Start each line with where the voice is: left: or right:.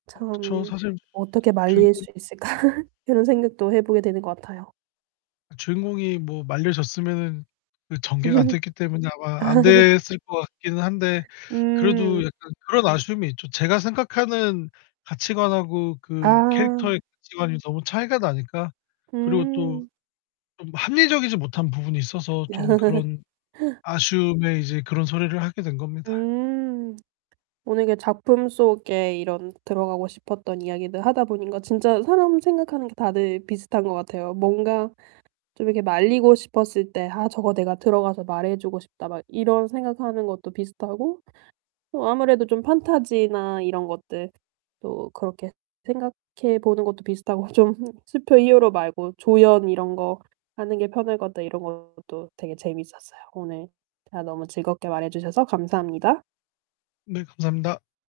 left: 어 그쵸.
right: 참
left: 사실
right: 어떻게 말릴
left: 주인공
right: 수 있을까? 그런 생각도 해 보게 되는 것 같아요.
left: 주인공이 뭐 말려졌으면은 그 전개가 안
right: 음.
left: 됐기 때문에 아마 안
right: 아.
left: 됐을 것 같기는 한데 그래도
right: 음.
left: 약간 그런 아쉬움이 있죠. 제가 생각하는 가치관하고 그
right: 아.
left: 캐릭터의 가치관이 너무 차이가 나니까. 그리고 또
right: 음.
left: 좀 합리적이지 못한 부분이 있어서 좀 그런 아쉬움에 이제 그런 소리를 하게 된 겁니다.
right: 음. 오늘 그 작품 속에 이런 들어가고 싶었던 이야기들 하다 보니까 진짜 사람 생각하는 게 다들 비슷한 것 같아요. 뭔가 좀 이렇게 말리고 싶었을 때 '아 저거 내가 들어가서 말해 주고 싶다.' 막 이런 생각하는 것도 비슷하고 어 아무래도 좀 판타지나 이런 것들 또 그렇게 생각해 보는 것도 비슷하고 좀 '슈퍼 히어로 말고 조연 이런 거 하는 게 편할 것 같다.' 이런 것도 되게 재밌었어요. 오늘 다 너무 즐겁게 말해 주셔서 감사합니다.
left: 네 감사합니다.